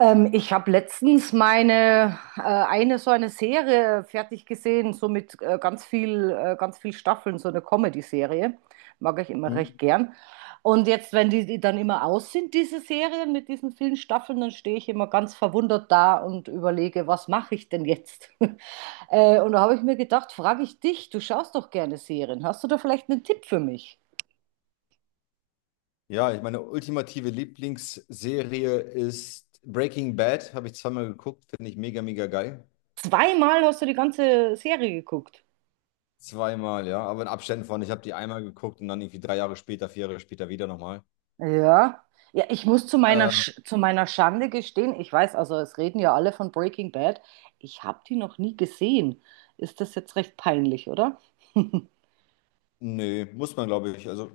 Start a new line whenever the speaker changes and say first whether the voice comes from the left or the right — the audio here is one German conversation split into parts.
right: Ich habe letztens meine eine so eine Serie fertig gesehen, so mit ganz ganz viel Staffeln, so eine Comedy-Serie. Mag ich immer
left: Hm?
right: recht gern. Und jetzt, wenn die dann immer aus sind, diese Serien mit diesen vielen Staffeln, dann stehe ich immer ganz verwundert da und überlege, was mache ich denn jetzt? Und da habe ich mir gedacht, frage ich dich, du schaust doch gerne Serien. Hast du da vielleicht einen Tipp für mich?
left: Ja, ich meine ultimative Lieblingsserie ist Breaking Bad. Habe ich zweimal geguckt, finde ich mega, mega geil.
right: Zweimal hast du die ganze Serie geguckt.
left: Zweimal, ja, aber in Abständen von. Ich habe die einmal geguckt und dann irgendwie 3 Jahre später, 4 Jahre später wieder nochmal.
right: Ja. Ja, ich muss zu meiner,
left: Äh,
right: Sch zu meiner Schande gestehen, ich weiß, also es reden ja alle von Breaking Bad, ich habe die noch nie gesehen. Ist das jetzt recht peinlich, oder?
left: nö, muss man, glaube ich. Also,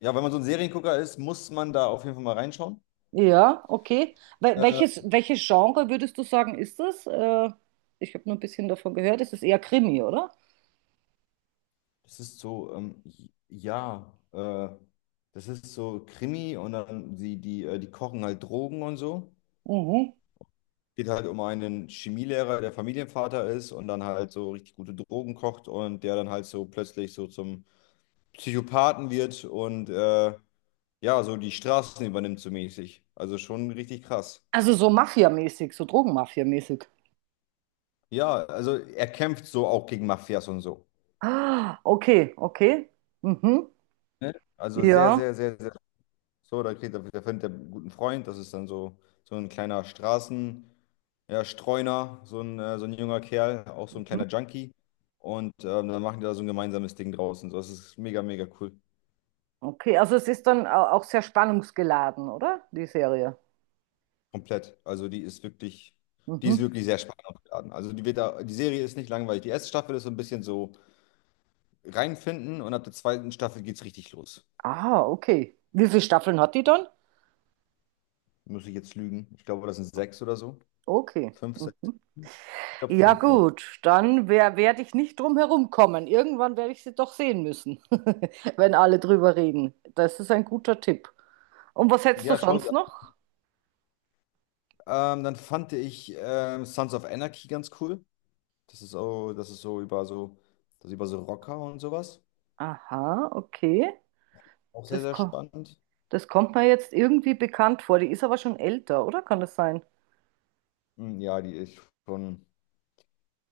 left: ja, wenn man so ein Seriengucker ist, muss man da auf jeden Fall mal reinschauen.
right: Ja, okay.
left: Äh,
right: Welches, welches Genre würdest du sagen, ist das? Ich habe nur ein bisschen davon gehört, es ist eher Krimi, oder?
left: das ist so, ja, das ist so Krimi und dann die kochen halt Drogen und so.
right: Mhm.
left: Geht halt um einen Chemielehrer, der Familienvater ist und dann halt so richtig gute Drogen kocht und der dann halt so plötzlich so zum Psychopathen wird und ja, so die Straßen übernimmt so mäßig. Also schon richtig krass.
right: Also so Mafia-mäßig, so Drogenmafia-mäßig.
left: Ja, also er kämpft so auch gegen Mafias und so.
right: Ah, okay, okay. Mhm.
left: Ne? Also sehr,
right: Ja.
left: sehr, sehr, sehr. So, da kriegt er, da findet er einen guten Freund. Das ist dann so, so ein kleiner Straßen. Ja, Streuner, so ein junger Kerl, auch so ein
right: Mhm.
left: kleiner Junkie. Und dann machen die da so ein gemeinsames Ding draus und so. Das ist mega, mega cool.
right: Okay, also es ist dann auch sehr spannungsgeladen, oder? Die Serie.
left: Komplett. Also die ist wirklich, die ist
right: Mhm.
left: wirklich sehr spannend aufgeladen. Also die wird da, die Serie ist nicht langweilig. Die erste Staffel ist so ein bisschen so reinfinden und ab der zweiten Staffel geht's richtig los.
right: Ah, okay. Wie viele Staffeln hat die dann?
left: Muss ich jetzt lügen? Ich glaube, das sind sechs oder so.
right: Okay.
left: Fünf, sechs.
right: Mhm.
left: Ich glaube,
right: Ja,
left: fünf, sechs.
right: gut, dann werde ich nicht drum herum kommen. Irgendwann werde ich sie doch sehen müssen, wenn alle drüber reden. Das ist ein guter Tipp. Und was hättest du
left: Ja, schau
right: sonst
left: dir
right: noch?
left: an. Dann fand ich Sons of Anarchy ganz cool. Das ist auch, das ist so über so, das ist über so Rocker und sowas.
right: Aha, okay.
left: Auch sehr,
right: Das,
left: sehr
right: ko
left: spannend.
right: Das kommt mir jetzt irgendwie bekannt vor. Die ist aber schon älter, oder? Kann das sein?
left: Hm, ja, die ist schon,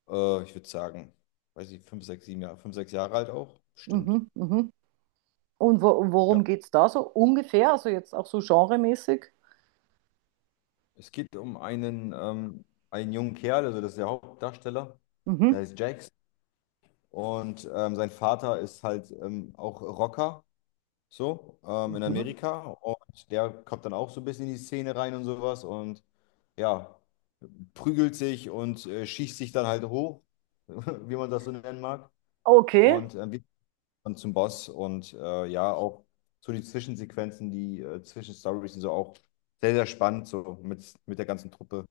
left: ich würde sagen, weiß ich, 5, 6, 7 Jahre, 5, 6 Jahre alt auch. Stimmt.
right: Mhm, mhm. Und wo
left: Ja.
right: worum geht es da so ungefähr? Also jetzt auch so genremäßig?
left: Es geht um einen jungen Kerl, also das ist der Hauptdarsteller, der
right: Mhm,
left: heißt Jax. Und sein Vater ist halt auch Rocker, so, in
right: mhm.
left: Amerika. Und der kommt dann auch so ein bisschen in die Szene rein und sowas. Und ja. Prügelt sich und schießt sich dann halt hoch, wie man das so nennen mag,
right: Okay.
left: und wird dann zum Boss und ja, auch so die Zwischensequenzen, die Zwischenstories sind so auch sehr, sehr spannend, so mit der ganzen Truppe.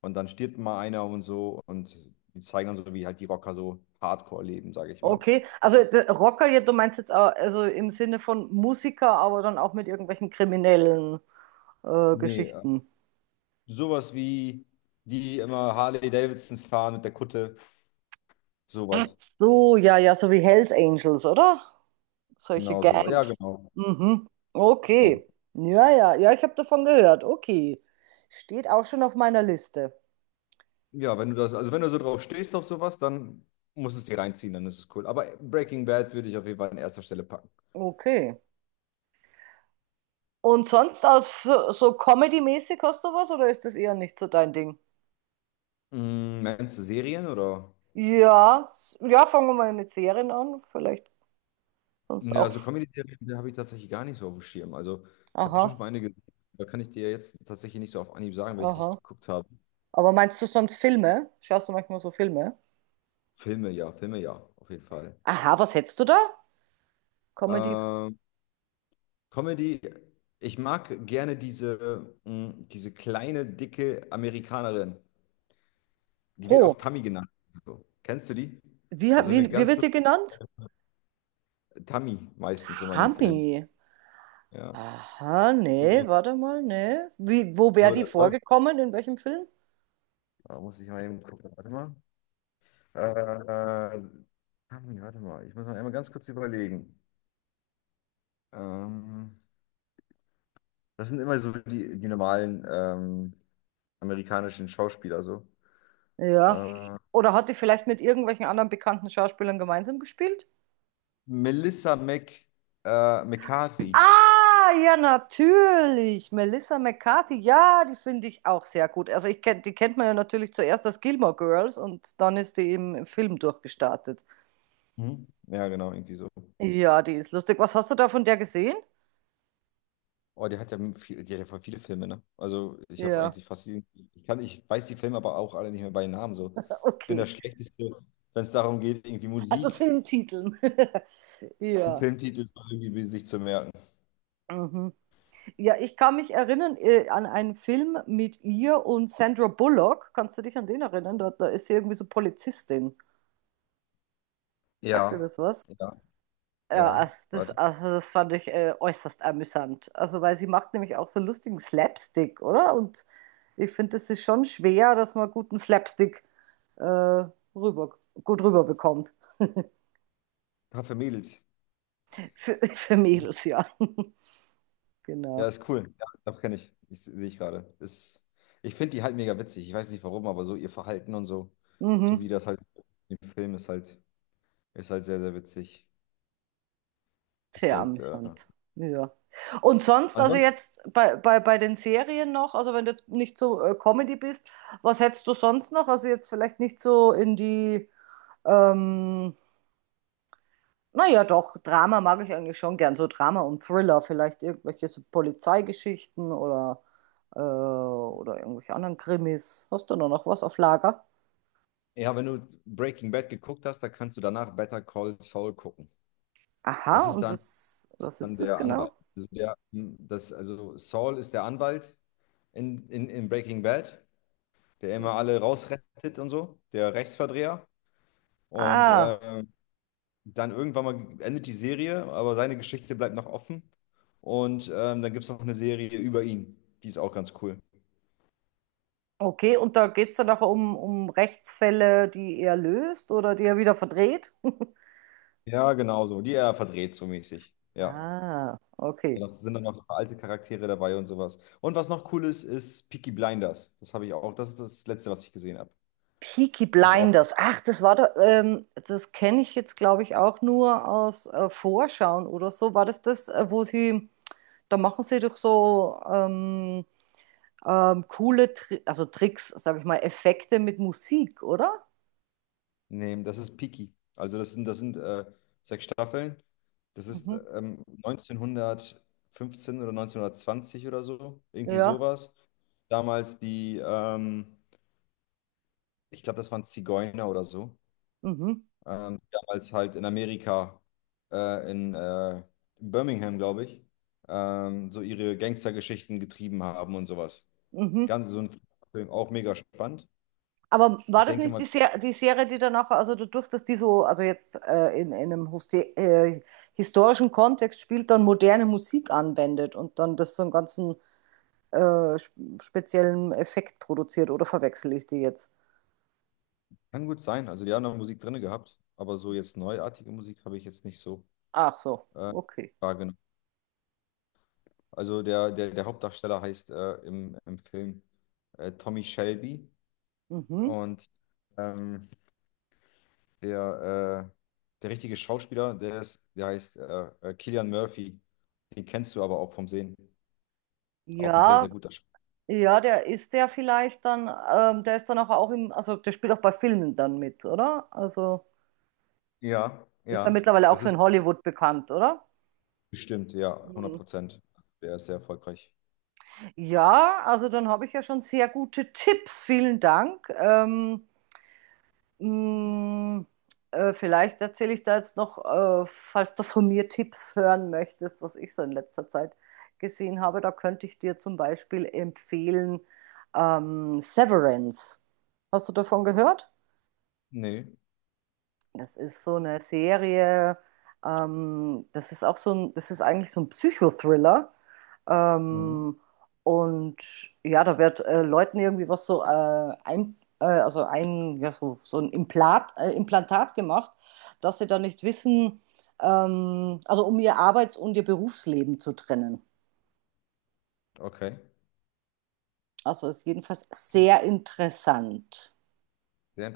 left: Und dann stirbt mal einer und so und die zeigen dann so, wie halt die Rocker so Hardcore leben, sage ich mal.
right: Okay, also Rocker, ja, du meinst jetzt auch, also im Sinne von Musiker, aber dann auch mit irgendwelchen kriminellen
left: Nee,
right: Geschichten.
left: sowas wie die immer Harley Davidson fahren mit der Kutte,
right: Ach
left: sowas.
right: so, ja, ja, so wie Hells Angels, oder? Solche
left: Genau, sowas. Ja,
right: Gangs.
left: genau.
right: Mhm.
left: Genau.
right: Okay. Ja, ja, ja, ich habe davon gehört. Okay. Steht auch schon auf meiner Liste.
left: Ja, wenn du das, also wenn du so drauf stehst auf sowas, dann musst du es dir reinziehen, dann ist es cool. Aber Breaking Bad würde ich auf jeden Fall an erster Stelle packen.
right: Okay. Und sonst aus so Comedy-mäßig hast du was oder ist das eher nicht so dein Ding?
left: Mm, meinst du Serien oder?
right: Ja, ja, fangen wir mal mit Serien an, vielleicht sonst
left: Ne,
right: auch.
left: also Comedy-Serien die habe ich tatsächlich gar nicht so auf dem Schirm. Also ich habe bestimmt
right: Aha,
left: mal eine gesehen, da kann ich dir jetzt tatsächlich nicht so auf Anhieb sagen, welche ich
right: aha.
left: geguckt habe.
right: Aber meinst du sonst Filme? Schaust du manchmal so Filme?
left: Filme, ja, auf jeden Fall.
right: Aha, was hättest du da? Comedy.
left: Ähm, Comedy, ich mag gerne diese kleine, dicke Amerikanerin. Die wird
right: Oh,
left: oft Tammy genannt. So. Kennst du die? So eine
right: wie
left: ganz
right: wird die
left: lustige.
right: genannt?
left: Tammy meistens immer in den Filmen.
right: Hami.
left: Ja.
right: Aha, nee,
left: Immer.
right: warte mal, nee. Wo wäre
left: So
right: die
left: der Teufel.
right: vorgekommen? In welchem Film?
left: Da muss ich mal eben gucken. Warte mal. Äh, Tammy, warte mal. Ich muss mal einmal ganz kurz überlegen. Ähm, das sind immer so die normalen amerikanischen Schauspieler so.
right: Ja.
left: Äh,
right: Oder hat die vielleicht mit irgendwelchen anderen bekannten Schauspielern gemeinsam gespielt?
left: Melissa McCarthy.
right: Ah, ja, natürlich. Melissa McCarthy, ja, die finde ich auch sehr gut. Also ich kenn, die kennt man ja natürlich zuerst als Gilmore Girls und dann ist die im Film durchgestartet.
left: Mhm. Ja, genau, irgendwie so.
right: Ja, die ist lustig. Was hast du da von der gesehen?
left: Oh, die hat ja voll viele Filme, ne? Also ich habe
right: Ja,
left: eigentlich fast jeden, ich weiß die Filme aber auch alle nicht mehr bei Namen so. Ich bin
right: okay.
left: das Schlechteste, wenn es darum geht, irgendwie
right: Also
left: Musik,
right: Filmtiteln.
left: einen
right: Ja.
left: Filmtitel so irgendwie sich zu merken.
right: Mhm. Ja, ich kann mich erinnern an einen Film mit ihr und Sandra Bullock. Kannst du dich an den erinnern? Da, da ist sie irgendwie so Polizistin. Sagt dir
left: Ja,
right: das was?
left: ja,
right: Ja,
left: ja.
right: ach, das,
left: Warte.
right: also das fand ich äußerst amüsant. Also, weil sie macht nämlich auch so lustigen Slapstick, oder? Und ich finde, es ist schon schwer, dass man guten äh, rüber, gut rüberbekommt.
left: Paar für Mädels.
right: Für, für Mädels, ja.
left: Ja,
right: Genau.
left: ist cool. Ja, doch kenne ich. Ich sehe ich gerade. Ist, ich finde die halt mega witzig. Ich weiß nicht warum, aber so ihr Verhalten und so, so
right: Mhm.
left: wie das halt im Film ist halt sehr, sehr witzig. Ist
right: Sehr
left: halt. Äh,
right: amüsant. Ja. Und sonst, also
left: ansonsten
right: jetzt bei den Serien noch, also wenn du jetzt nicht so Comedy bist, was hättest du sonst noch? Also jetzt vielleicht nicht so in ähm, naja doch, Drama mag ich eigentlich schon gern, so Drama und Thriller, vielleicht irgendwelche so Polizeigeschichten oder irgendwelche anderen Krimis. Hast du da noch was auf Lager?
left: Ja, wenn du Breaking Bad geguckt hast, dann kannst du danach Better Call Saul gucken. Das
right: Aha,
left: ist
right: und
left: dann,
right: was, was
left: dann
right: ist das
left: der Anwalt.
right: genau?
left: Also, der, hm, das, also Saul ist der Anwalt in Breaking Bad, der
right: Hm.
left: immer alle rausrettet und so, der Rechtsverdreher. Und
right: Ah.
left: dann irgendwann mal endet die Serie, aber seine Geschichte bleibt noch offen. Und dann gibt es noch eine Serie über ihn. Die ist auch ganz cool.
right: Okay, und da geht es dann nachher um Rechtsfälle, die er löst oder die er wieder verdreht?
left: Ja, genau so. Die er verdreht so mäßig. Ja.
right: Ah,
left: Ja,
right: okay.
left: noch, sind dann noch alte Charaktere dabei und sowas. Und was noch cool ist, ist Peaky Blinders. Das habe ich auch. Das ist das Letzte, was ich gesehen habe.
right: Peaky
left: Ist auch.
right: Blinders. Ach, das war da, das kenne ich jetzt, glaube ich, auch nur aus Vorschauen oder so. War das das, wo sie, da machen sie doch so coole, Tri also Tricks, sage ich mal, Effekte mit Musik, oder?
left: Nee, das ist Peaky. Also das sind sechs Staffeln. Das ist
right: Mhm.
left: 1915 oder 1920 oder so. Irgendwie
right: Ja.
left: sowas. Damals die, ich glaube, das waren Zigeuner oder so.
right: Mhm.
left: Die damals halt in Amerika, in Birmingham, glaube ich, so ihre Gangstergeschichten getrieben haben und sowas.
right: Mhm.
left: Ganz so ein Film, auch mega spannend.
right: Aber war
left: Ich
right: das
left: denke
right: nicht
left: mal,
right: Die Serie, die danach, also dadurch, dass die so, also jetzt in einem historischen Kontext spielt, dann moderne Musik anwendet und dann das so einen ganzen speziellen Effekt produziert, oder verwechsel ich die jetzt?
left: kann gut sein. Also die haben noch Musik drin gehabt, aber so jetzt neuartige Musik habe ich jetzt nicht so
right: Ach so,
left: äh,
right: okay.
left: wahrgenommen. Also der Hauptdarsteller heißt im Film Tommy Shelby
right: Mhm.
left: und ähm, der, äh, der richtige Schauspieler, der heißt Cillian Murphy. Den kennst du aber auch vom Sehen. Auch ein sehr,
right: Ja,
left: sehr guter Schauspieler.
right: ja, der ist der vielleicht dann, der ist dann auch, auch also der spielt auch bei Filmen dann mit, oder? Also
left: Ja,
right: ist dann
left: ja,
right: mittlerweile auch
left: das
right: so
left: ist.
right: in Hollywood bekannt, oder?
left: Bestimmt, ja, hundert
right: Mhm.
left: Prozent. Der ist sehr erfolgreich.
right: Ja, also dann habe ich ja schon sehr gute Tipps. Vielen Dank. Mh, Vielleicht erzähle ich da jetzt noch, falls du von mir Tipps hören möchtest, was ich so in letzter Zeit gesehen habe. Da könnte ich dir zum Beispiel empfehlen Severance. Hast du davon gehört?
left: Nee.
right: Das ist so eine Serie, das ist auch so ein, das ist eigentlich so ein Psychothriller.
left: Mhm.
right: Ähm, und ja, da wird Leuten irgendwie was so also ein, ja, so, so ein Implantat gemacht, dass sie dann nicht wissen, also um ihr Arbeits- und ihr Berufsleben zu trennen.
left: Okay.
right: Also ist jedenfalls sehr interessant.
left: Sehr